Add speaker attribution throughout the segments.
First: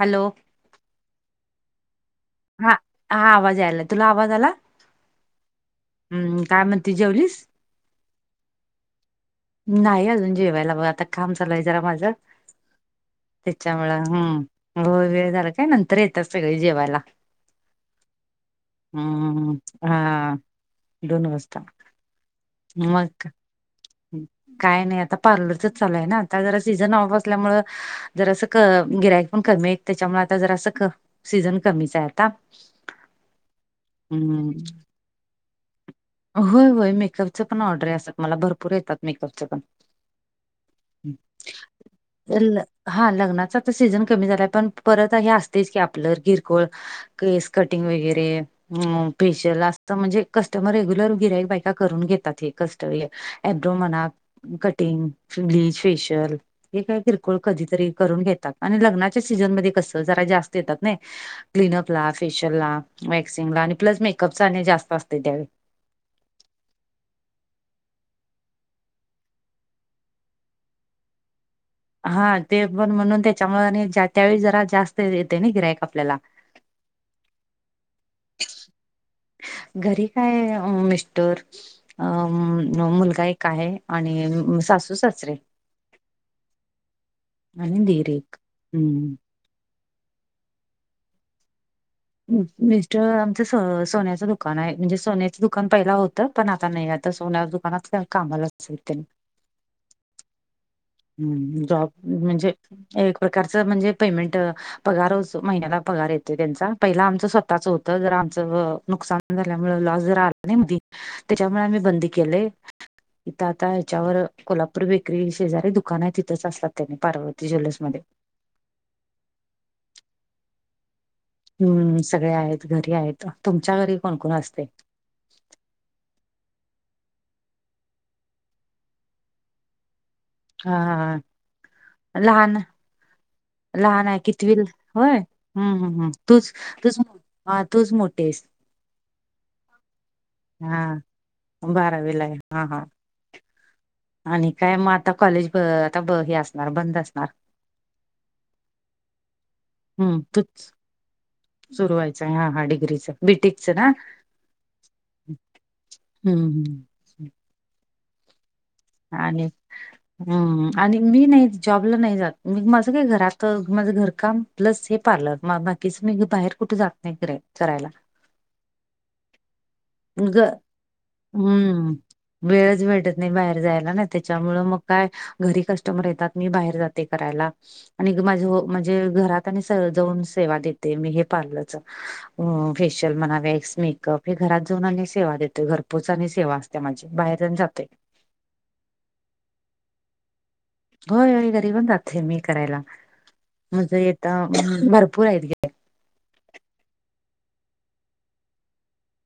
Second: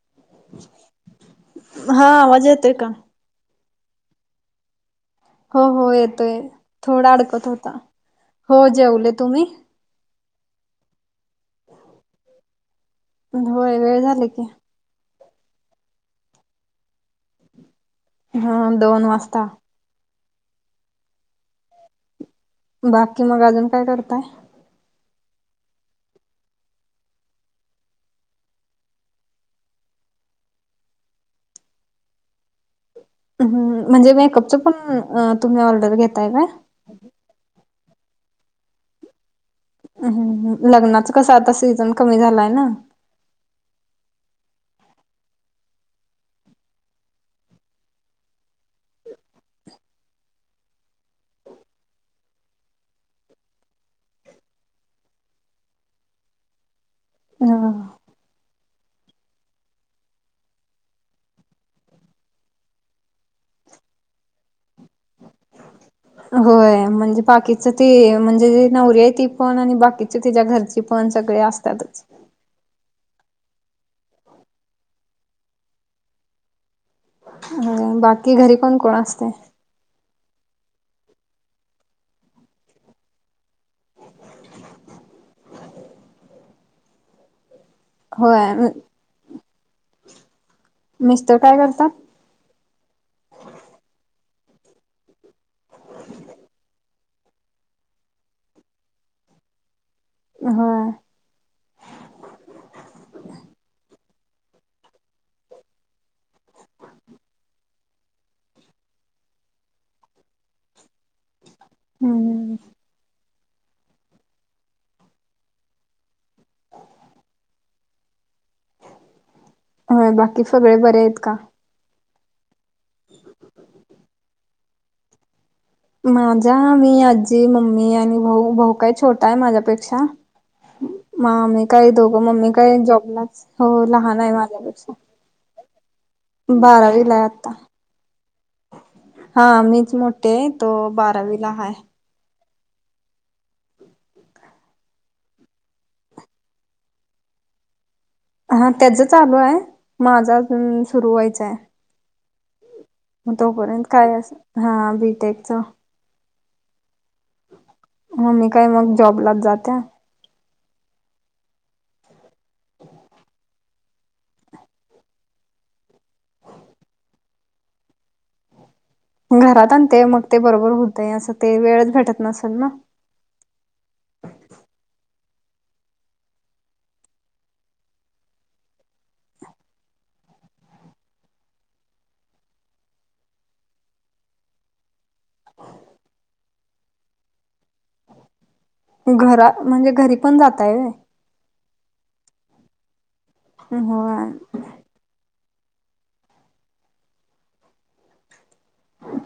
Speaker 1: Hello!
Speaker 2: हा आवाज
Speaker 1: हा
Speaker 2: येतोय का
Speaker 1: हा आवाज यायला तुला आवाज आला.
Speaker 2: हो हो येतोय
Speaker 1: हम्म काय म्हणते
Speaker 2: थोडा
Speaker 1: जेवलीस
Speaker 2: अडकत होता हो जेवले तुम्ही.
Speaker 1: नाही अजून जेवायला बघ आता काम चालू आहे जरा माझं
Speaker 2: होय वेळ
Speaker 1: त्याच्यामुळं
Speaker 2: झाले
Speaker 1: हम्म.
Speaker 2: की
Speaker 1: हो वेळ झाला काय नंतर येतात सगळे जेवायला.
Speaker 2: हा दोन वाजता
Speaker 1: हम्म हा दोन वाजता.
Speaker 2: बाकी मग अजून काय करत.
Speaker 1: काय नाही आता पार्लरचच चालय ना आता जरा सीझन ऑफ असल्यामु जर असं क गिरायक पण कमीत त्याच्यामु आता जर असं क सीझन कमीच आहेता.
Speaker 2: म्हणजे मेकअपच पण तुम्ही ऑर्डर घेताय का.
Speaker 1: होय होय मेकअप च पण ऑर्डर असत्यात मला भरूर येतात मेकअप पण
Speaker 2: ह् लग्नाच कस आता सीझन कमी झालाय
Speaker 1: ल-
Speaker 2: ना.
Speaker 1: हा लग्नाचा तर सीझन कमी झालाय पण परत हे असतेच की आपलं किर कोळ केस कटिंग वगैरे स्पेशल असत म्हणजे कस्टमर रेग्युलर गिरयक बायका करून घेतात हे कस्ट आयब्रो मना कटिंग ब्लीच फेशियल. हे काही किरकोळ कधीतरी
Speaker 2: ह
Speaker 1: करून घेतात आणि लग्नाच्या सीझनमध्येध्ये कस जरा जास्त येतात नाही. क्लीनअप ला फेशियल ला वॅक्सिंग ला आणि प्लस मेकअपचा आणि जास्त असते त्यावेळी
Speaker 2: होय म्हणजे बाकीच ते म्हणजे नवरऱ आहे ती पण आणि बाकी तिच्या घरची पण सगळे असतातच.
Speaker 1: हा ते पण म्हणून त्याच्यामुळे आणि त्यावेळीस जरा जास्त येते ना गिरायक आपल्याला
Speaker 2: अ बाकी घरी कोण कोण असते.
Speaker 1: घरी काय मिस्टर अ मुलगा एक आहे. काय आणि सासू सासरे आणि दीर दीर
Speaker 2: होय
Speaker 1: हम्म.
Speaker 2: मिस्तर काय करतात.
Speaker 1: मिस्टर आमचं सोन्याचं दुकान आहे म्हणजे सोन्याचं दुकान पहिला होतं पण आता नाही आता सोन्या दुकान मनातल्या कामालाचल त्यां
Speaker 2: हा.
Speaker 1: हम् जॉब म्हणजे एक प्रकारचं म्हणजे पेमेंट पगार महिन्याला पगार येतो त्यांचा पहिला आमचं स्वतःच होत जर आमचं नुकसान झाल्यामुळे लॉस जरा आला नाही म त्याच्यामुळे आम्ही बंदी केले.
Speaker 2: हम्म
Speaker 1: इथ आता ह्याच्यावर कोल्हापूर बेकरी शेजारी दुख दुकान आहे तिथंच असलात त्यानी पार्वती ज्वेलर्स मध्ये
Speaker 2: होय बाकी सगळे बरे आहेत का?
Speaker 1: हम्म सगळे आहेत घरी आहेत तुमच्या घरी कोणकोण असतय.
Speaker 2: माझा मी आजी, मम्मी आणि भाऊ, भाऊ काय छोटा आहे माझ्यापेक्षा.
Speaker 1: हा
Speaker 2: म मी काय दोघं मम्मी
Speaker 1: लहान
Speaker 2: काय जॉबलाच.
Speaker 1: लहान आहे कितवी होय हम्म हम्म हम्म तूच तूच
Speaker 2: बारावीला आहे आता
Speaker 1: तूच मोठी आहेस.
Speaker 2: हा मीच मोठी हाय,
Speaker 1: हा
Speaker 2: तो बारावीला हाय.
Speaker 1: बारावीला आहे हा हा आणि काय मग आता कॉलेज आता हे असणार बंद असणार.
Speaker 2: हा त्याच चालू आहे
Speaker 1: हम्म
Speaker 2: माझा
Speaker 1: तूच
Speaker 2: अजून सुरू व्हायचाय.
Speaker 1: सुरू व्हायचंय हां हा डिग्रीचं.
Speaker 2: मग
Speaker 1: बीटेकचं
Speaker 2: तोपर्यंत
Speaker 1: ना
Speaker 2: काय अस हा बी टेक च.
Speaker 1: हम्म हम्म.
Speaker 2: मम्मी काय मग. जॉबलाच
Speaker 1: आणि.
Speaker 2: जात्या.
Speaker 1: हम् आणि मी नाही जॉबला नाही जात म माझं काय घरात माझं घर काम. प्लस हे पार्लर बाकीच मी बाहेर कुठे जात नाही के करायला.
Speaker 2: घरात आणते मग ते
Speaker 1: ग
Speaker 2: बरोबर होतय असं ते वेळच
Speaker 1: हम्म
Speaker 2: भेटत नसेल ना.
Speaker 1: वेळच भेटत नाही बाहेर जायला नाही त्याच्यामुळ मग काय घरी कस्टमर येतात मी बाहेर जाते करायला. आणि माझे म्हणजे घरात आणि जाऊन सेवा देते मी हे पार्लरच. अ फेशिल म्हणा [unintelligible] मेकअप हे घरात. जाऊन आणि सेवा देतोय घरपोच आणि सेवा असत्या माझी बाहेरण जातोय.
Speaker 2: घरा म्हणजे घरी पण जाताय वय.
Speaker 1: होय घरी पण जातोय मी करायला म्हणजे येत
Speaker 2: होय.
Speaker 1: भरपूर आहेत गे.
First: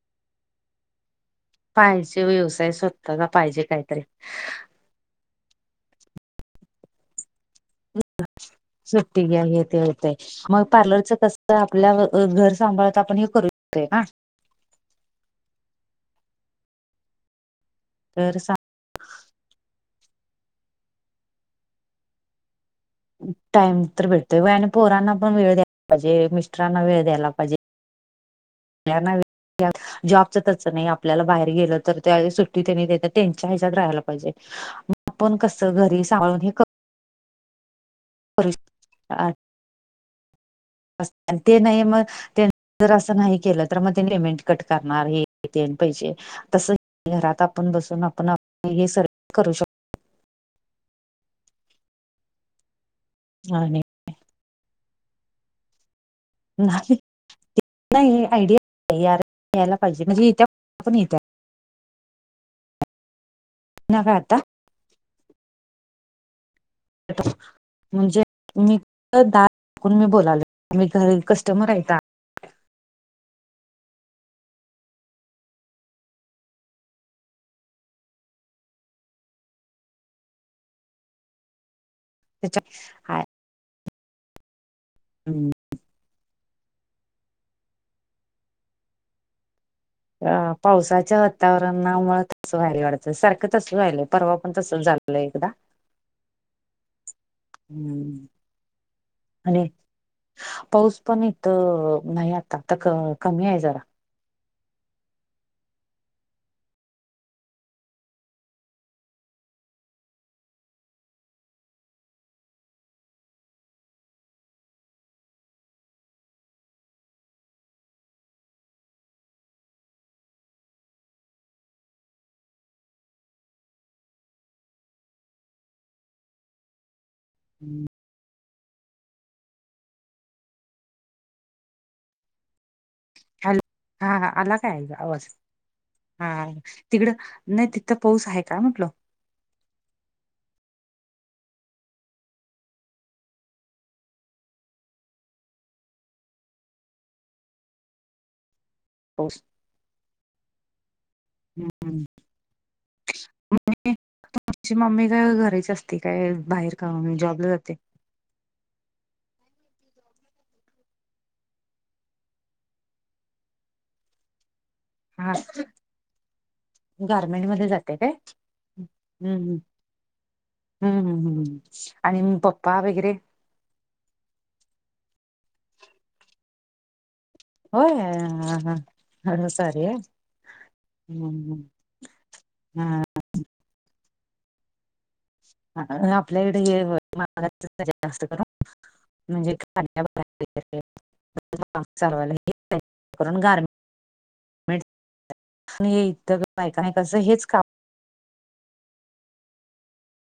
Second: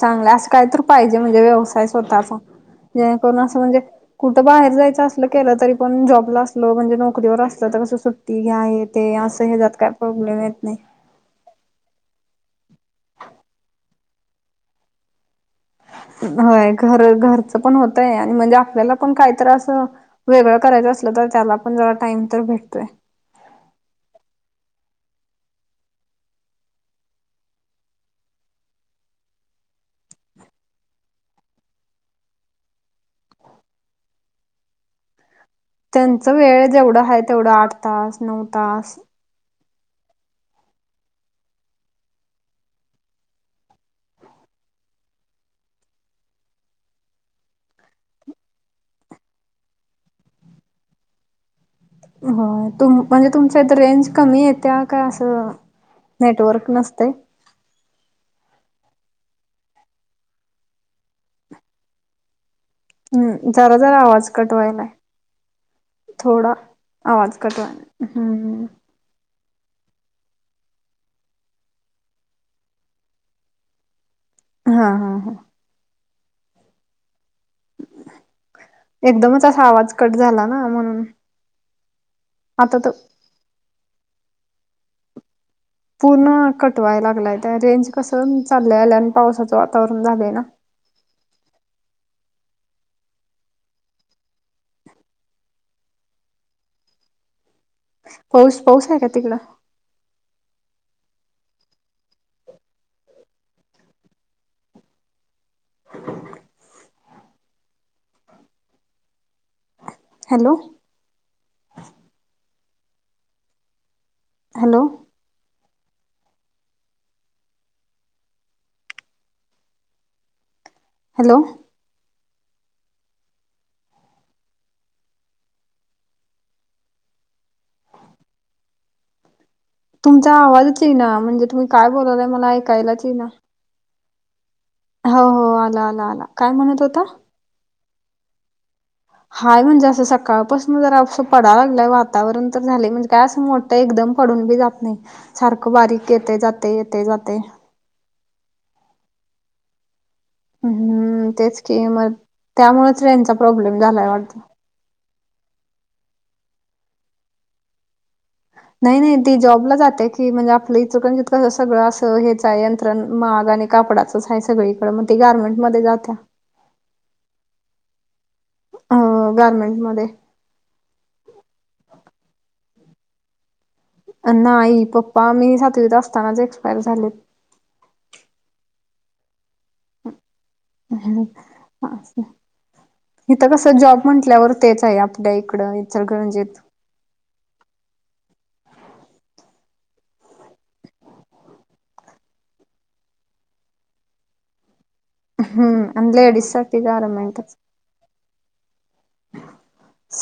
Speaker 2: चांगलं असं काय तर पाहिजे म्हणजे व्यवस [unintelligible] स्वतः
Speaker 1: पाहिजे व्यवसाय स्वतःचा
Speaker 2: जेणेकरून अस
Speaker 1: पाहिजे
Speaker 2: म्हणजे
Speaker 1: काहीतरी
Speaker 2: कुठ बाहेर जायचं अस केलं तरी पण जॉबला असलो म्हणजे नोकरीवर असता तर कसं सुट ती घ्या हे ते
Speaker 1: सुट्टी घ्या
Speaker 2: असं हच्यात काय प्रॉब्लेम येत नाही.
Speaker 1: तर आपल्या घर सांभाळत आपण हे करू [unintelligible] का.
Speaker 2: होय घर घरचं पण होतंय आणि
Speaker 1: तर
Speaker 2: म्हणजे आपल्याला आपण काहीतर अस वेगळं करायचं असलं तर त्याला पण जरा टाइम तर भेटतोय.
Speaker 1: टाइम तर भेटतोय वय आणि पोरांना पण वेळ द्या. पजे मिस्टरांना वेळ द्यायला पाहिजे याना वे जॉबचं त्याच नाही आपल्याला बाहेर गेलं तर त्या वेळी सुट्टी त्यांनी देत्यात त्यांच्या ह्याच्यात राहायला पाहिजे. आपण कस घ
Speaker 2: त्यांच वेळ जेवढा आहे तेवढं आठ तास. नऊ तास
Speaker 1: [unintelligible] अस ते नाही म. त्यां जर असं नाही केलं तर मग त्यांनी लिमेंट कट करणार हेन तेन पैसे. तस घरात आपण बसून आपण हे सर्व करू शक
Speaker 2: हो तुम म्हणजे तुमच्या इथ
Speaker 1: आणि
Speaker 2: रेंज कमी येत्या काय असं नेटवर्क
Speaker 1: नाही
Speaker 2: नसतय.
Speaker 1: नाही आयडिया यायला पाहिजे म्हणजे येत्या [unintelligible] येत्या.
Speaker 2: हम् जरा जरा
Speaker 1: ना का
Speaker 2: आवाज
Speaker 1: आता
Speaker 2: कटवालाय थोडा. आवाज कटवालाय हम्म.
Speaker 1: ते दा मी बोलालोय घरी कस्टमर आहेका
Speaker 2: हा हा हा! एकदमच असा आवाज कट झाला ना म्हणून.
Speaker 1: त्याच्या
Speaker 2: आता तर
Speaker 1: हा हम्!
Speaker 2: पूर्ण कटवाय लागलाय त्या रेंज कसं चाललं आल्या आणि पावसाचं वातावरण झालंय ना.
Speaker 1: अ पावसाच्या वातावरणामुळ तस व्हायलय वाटत सारखं तसं व्हायलय परवा पण तस झालेलंय एकदा. हम्म.
Speaker 2: पाऊस, पाऊस आहे का तिकडं?
Speaker 1: आणि पाऊस पण इथं नाही आताता क कमी आहे जरा.
Speaker 2: हॅलो! हॅलो! हॅलो!
Speaker 1: हम्म!
Speaker 2: तुमचा आवाजच ये ना म्हणजे तुम्ही काय बोलाय मला ऐकायलाच ये ना.
Speaker 1: हॅलो हा ह अला
Speaker 2: हो हो आला आला आला काय म्हणत होता?
Speaker 1: तिकडं नाही तिथं पाऊस आहे का म्हटलं?
Speaker 2: हाय म्हणजे असं सकाळपासून जरं पडाय लाग वातावरण तर झाले म्हणजे काय असं मोठ त एकदम पडून बी जात नाही सारखं बारीक येते जाते येते जातेय.
Speaker 1: पाउस.
Speaker 2: हम्म! तेच की म त्यामुळच रेंजचा प्रॉब्लेम झालाय वाटत.
Speaker 1: तची मम्मी काय घरीची असते काय बाहेर का जॉबला जाते.
Speaker 2: नाही नाही ती जॉबला जाते की म्हणजे आपलं इचलकरंजीत कसं सगळं असं हेच यंत्रण माग आणि कापडाचच आहे सगळीकड मग ते
Speaker 1: हा
Speaker 2: गारमेंट मध्ये जात्या.
Speaker 1: गारमेंट मध्ये जाते काय?
Speaker 2: गारमेंट मध्ये.
Speaker 1: हम्मम हम्म! आणि पप्पा वगैरे?
Speaker 2: नाही पप्पा मी सातवीत असतानाच एक्सपायर झालेत.
Speaker 1: होय ह ह. खर सॉरी हा हम हम
Speaker 2: असं.
Speaker 1: हा.
Speaker 2: इथं कसं जॉब म्हटल्यावर तेच आहे आपल्या इकडं इचलकरंजी.
Speaker 1: वाघाचा जास्त करून म्हणजे [unintelligible] [unintelligible] चालवायला येते म्हणून गारमेंटच
Speaker 2: हम्म!
Speaker 1: हे
Speaker 2: अन
Speaker 1: इथ
Speaker 2: लेडीज साठी
Speaker 1: बायका नाही कसं हेच
Speaker 2: गारमेंटच.
Speaker 1: काम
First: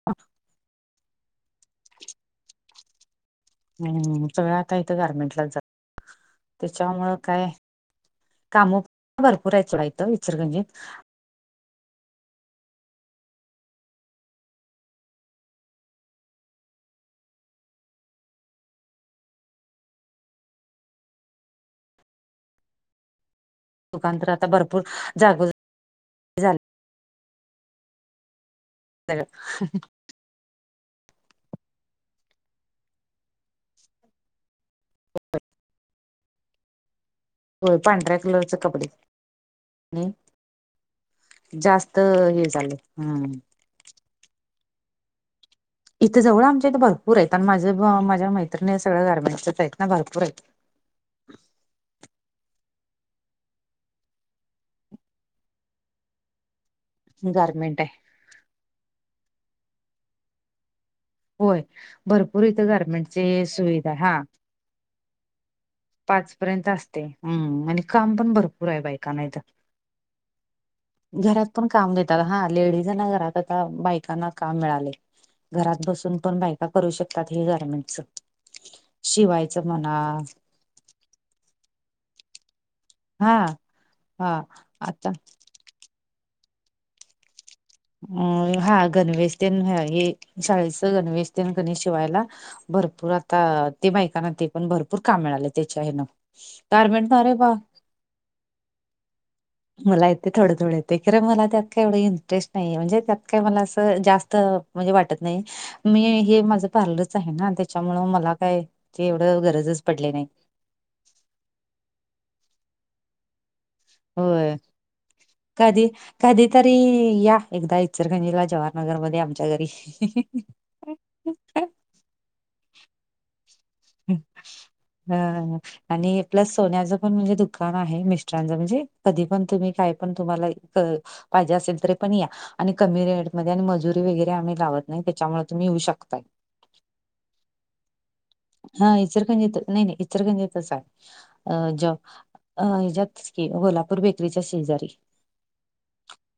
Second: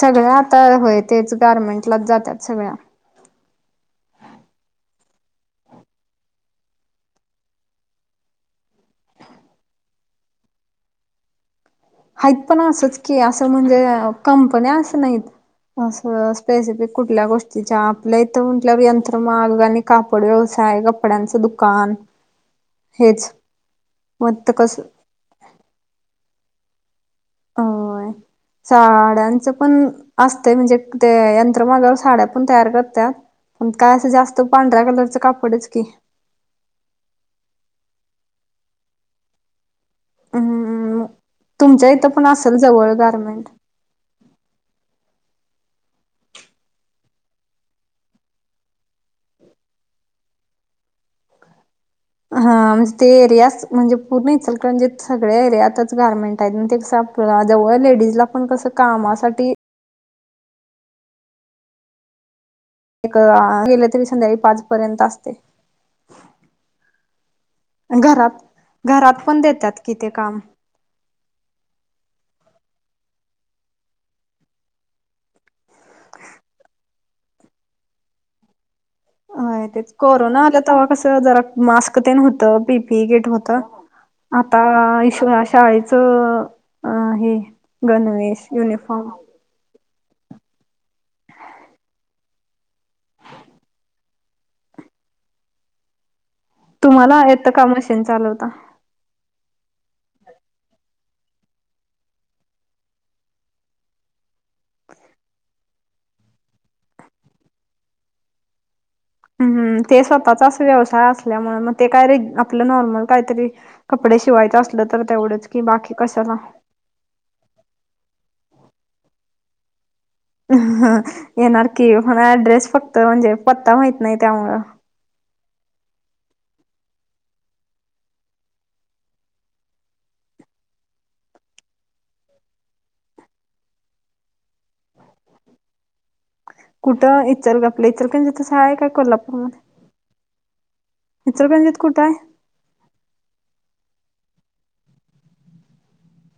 Speaker 2: सगळ्या आता होय तेच गारमेंटलाच जातात सगळ्या.
Speaker 1: हम्म सगळं आता इथं गारमेंटला जात त्याच्यामुळं काय काम भरपूर आहेत सोडा इचलकरंजी त.
Speaker 2: हाइत पण असंच की असं म्हणजे कंपन्या असं नाहीत. असं स्पेसिफिक कुठल्या गोष्टीच्या आपल्या इथं म्हटल्या यंत्रमाग आणि कापड व्यवसाय कपड्यांचं दुकान हेच.
Speaker 1: दुकान तर
Speaker 2: मग
Speaker 1: आता
Speaker 2: त कसं
Speaker 1: भरपूर जागोजा
Speaker 2: होय
Speaker 1: सगळं
Speaker 2: झाडांचं पण असते म्हणजे ते यंत्रमागावर साड्या पण तयार करत्यात. पण काय असं जास्त पांढऱ्या कलरचं कापडच की.
Speaker 1: होय पांढऱ्या कलरचे कपडे. आणि
Speaker 2: हम्म.. तुमच्या
Speaker 1: जास्त
Speaker 2: इथं पण
Speaker 1: हे
Speaker 2: असेल
Speaker 1: झाले
Speaker 2: जवळ
Speaker 1: हम्म
Speaker 2: गारमेंट.
Speaker 1: इथे जवळ आमच्या इथे भरपूर आहेत आणि माझं माझ्या मैत्रणी सगळ्या गारमेंटच आहे भरपूर आहेत.
Speaker 2: हा, म्हणजे ते एरियाच म्हणजे, पूर्ण इचलकरंजीत सगळे एरियातच गारमेंट आहेत, मग ते कस आ- पला जवळ
Speaker 1: गारमेंट आहे
Speaker 2: लेडीज ला पण कस कामासाठी-
Speaker 1: होय, भरपूर इथं गार-
Speaker 2: एक आ.. गेल तरी संध्याकाळी पाच पर्यंत असतय.
Speaker 1: पाच पर्यंत असतय, हम्म आणि काम पण
Speaker 2: घरात
Speaker 1: भरपूर आहे बायकांना
Speaker 2: घरात
Speaker 1: इथं.
Speaker 2: पण देतात कि ते काम-
Speaker 1: घरात पण काम देतात. हा, लेडीजांना घरात आता बायकांना काम मिळालय. घरात बसून पण बायका करू शकतात हे गारमेंटच. शिवायचं
Speaker 2: होय, तेच
Speaker 1: म्हणा
Speaker 2: कोरोना आल्यात- तवा कस जरा मास्क होत, पी पी इ किट
Speaker 1: हा
Speaker 2: होत आता [unintelligible] शाळेचं हे गणवेश, युनिफॉर्म.
Speaker 1: ते न्हव हे, शाळेच गणवेश तेन कनी शिवायला- भरपूर आता ते बायकांना ते पण भरपूर काम मिळालय, त्याच्या हेन. गारमेंट
Speaker 2: तुम्हाला
Speaker 1: अरे
Speaker 2: येतं
Speaker 1: वा
Speaker 2: का मशीन चालवता?
Speaker 1: मला येतय, थोडं, थोडं येतय, खर मला त्यात का एवढं इंटरेस्ट नाहीेये, म्हणजे त्यात काय मला असं जास्त- म्हणजे वाटत नाही, मी हे माझं पार्लरच आहे ना, त्याच्यामुळ मला काय- ते एवढं
Speaker 2: हम्म
Speaker 1: गरजच
Speaker 2: ते
Speaker 1: पडले नाही.
Speaker 2: स्वतःचा अस व्यवसाय असल्यामुळे, मग ते काय र आपलं नॉर्मल काहीतरी- कपडे
Speaker 1: होय
Speaker 2: शिवायचं असलं तर तेवढंच की, बाकी कशाला?
Speaker 1: अरे या, एकदा इचलकरंजीला जवाहर नगर मध्ये आमच्या घरी.
Speaker 2: ह, येणार की, म्हणा अड्रेस फक्त म्हणजे- पत्ता माहीत -
Speaker 1: [unintelligible] हा, हा. आणि प्लस सोन्याचं पण म्हणजे दुकान आहे, मिस्टरांच म्हणजे कधी पण, तुम्ही काय पण तुम्हाला- पाहिजे असेल तरी पण या. आणि कमी रेटमध्ये आणि मजुरी वगैरे आम्ही लावत नाही, त्याच्यामुळे तुम्ही येऊ शकताय.
Speaker 2: कुठ? इचलक- आपल्या इचलकरंजीतच हाय?
Speaker 1: हा, इचलकरंजीत नाही -नाही इचलकरंजीतच आहे. अ..
Speaker 2: इचलकरंजीत
Speaker 1: जॉब.
Speaker 2: कुठं आहे
Speaker 1: अ.. हच्यात की, कोल्हापूर बेकरीच्या शेजारी.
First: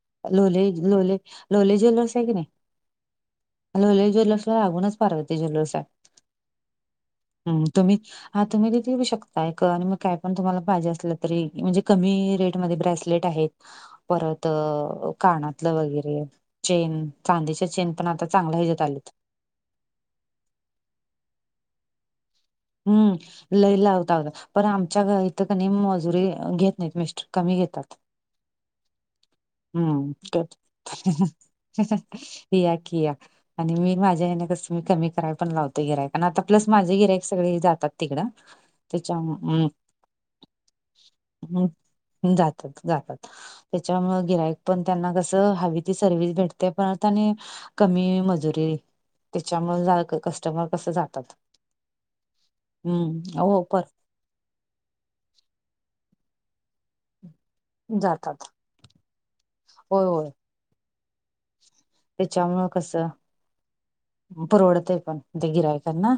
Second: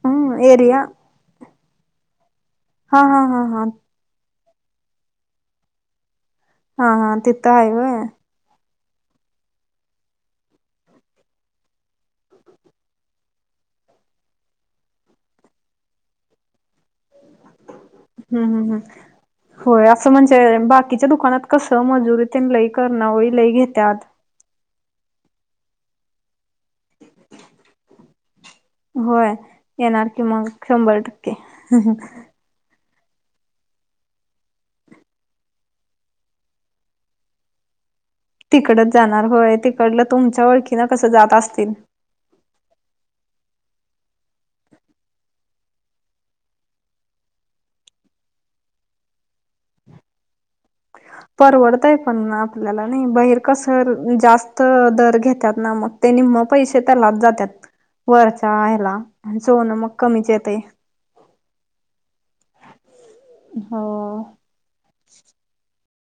Speaker 2: हम्म
Speaker 1: लोले,
Speaker 2: एरिया
Speaker 1: लोले, लोले ज्वेलर्स आहे की नाही-
Speaker 2: हा हा हा हा
Speaker 1: लोले ज्वेलर्सला लागूनच पार्वती ज्वेलर्स हाय.
Speaker 2: हा, हा. तिथं
Speaker 1: हं,
Speaker 2: आहे व्हय
Speaker 1: तुम्ही हा तुम्ही तिथे शकताय का आणि मग काय पण तुम्हाला पाहिजे असलं तरी, म्हणजे- कमी रेटमध्ये ब्रेसलेट आहेत. परत कानातलं वगैरे, चेन. चांदीच्या चेन पण आता
Speaker 2: हम्म
Speaker 1: चांगल्या
Speaker 2: हम्म हम्म
Speaker 1: ह्याजात आलेत.
Speaker 2: होय, असं म्हणजे, बाकीच्या दुकानात कसं मजुरी ते लई- करणावळी लई
Speaker 1: हम्म, लय
Speaker 2: घेत्यात
Speaker 1: लावतात. पण आमच्या इथं कणी मजुरी घेत नाहीत मिस्टर, कमी घेतात.
Speaker 2: होय येणार
Speaker 1: हम्म.
Speaker 2: की मग शंभर टक्के
Speaker 1: [unintelligible] या कि या, आणि मी माझ्या हेन कस, मी कमी कराय पण लावतो गिरायकाना, आता प्लस माझ गिरायक- सगळे जातात तिकडं.
Speaker 2: तिकडच जाणार
Speaker 1: त्याच्या
Speaker 2: होय. तिकडल तुमच्या ओळखीन कसं जात असतील.
Speaker 1: हूं जातात, जातात. त्याच्यामुळ गिराइक पण त्यांना कस हवी ती सर्व्हिस भेटते, परत आणि कमी मजुरी, त्याच्यामुळ जाक कस्टमर कस जातात.
Speaker 2: परवडतय पण आपल्याला नयं बहेर
Speaker 1: हम्म हो
Speaker 2: कस
Speaker 1: पर
Speaker 2: जास् त दर घेत्यात ना, म ते निम्म पैसे त्यालाच जात्यात.
Speaker 1: जातात
Speaker 2: वरच्यां ह्याला अनं सोन मग
Speaker 1: होय
Speaker 2: कमीच येतयं.
Speaker 1: त्याच्यामुळ कस,
Speaker 2: हो
Speaker 1: परवडतं पण ते गिरायकांना.